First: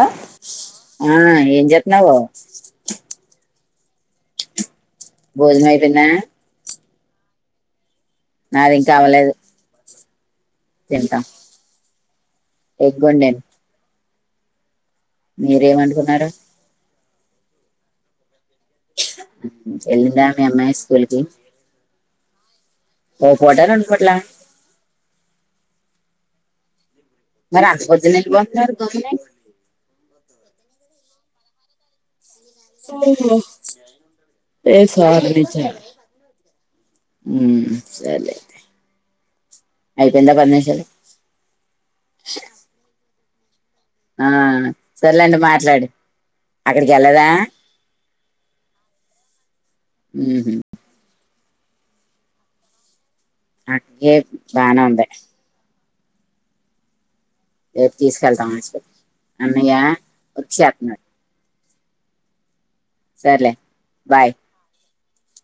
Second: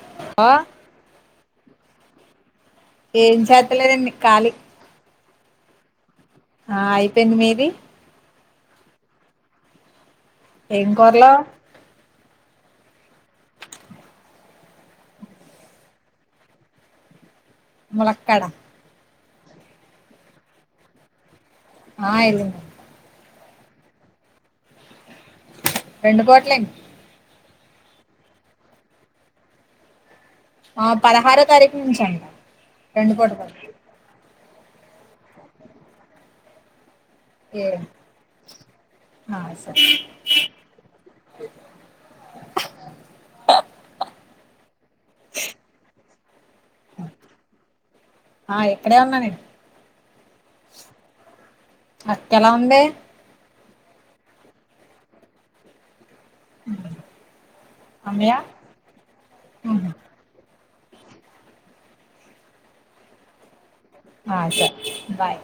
ఆ ఓ ఏం జేతున్నావు. చేత లేనండి ఖాళీ భోజనయిపోన్నద ఆ అయిపోయింది మీది నాది ఇంక కావలేదు. ఎం కూరలు ఎగ్ అండన్ మీరేమంటకున్నారు ములక్కడ ఎందా మీ అమ్మాయి స్కూలికి ఆ ఇదుడి పోఓ పోటాలడి పోట్లా రెం పోటలా మరి అంత కొద్ద్ద ని బసన్నారు దనే ఆ పదహారో తారీఖు నుంచి అండి స ఏ స చ ఏ సరే ఆ సరే అయిపో ఎందా పచ్చాలు ఆ సరలేండి మాట్లాడి ఆ ఎక్కడే ఉన్నా నేను ఉ అక్కలా ఉందే అకే బాన ఉంద ేపు అమ్మయ్య తీసుకెళ్తాం అన్నయ్య వ అ సరలే ఆ సర బాయ్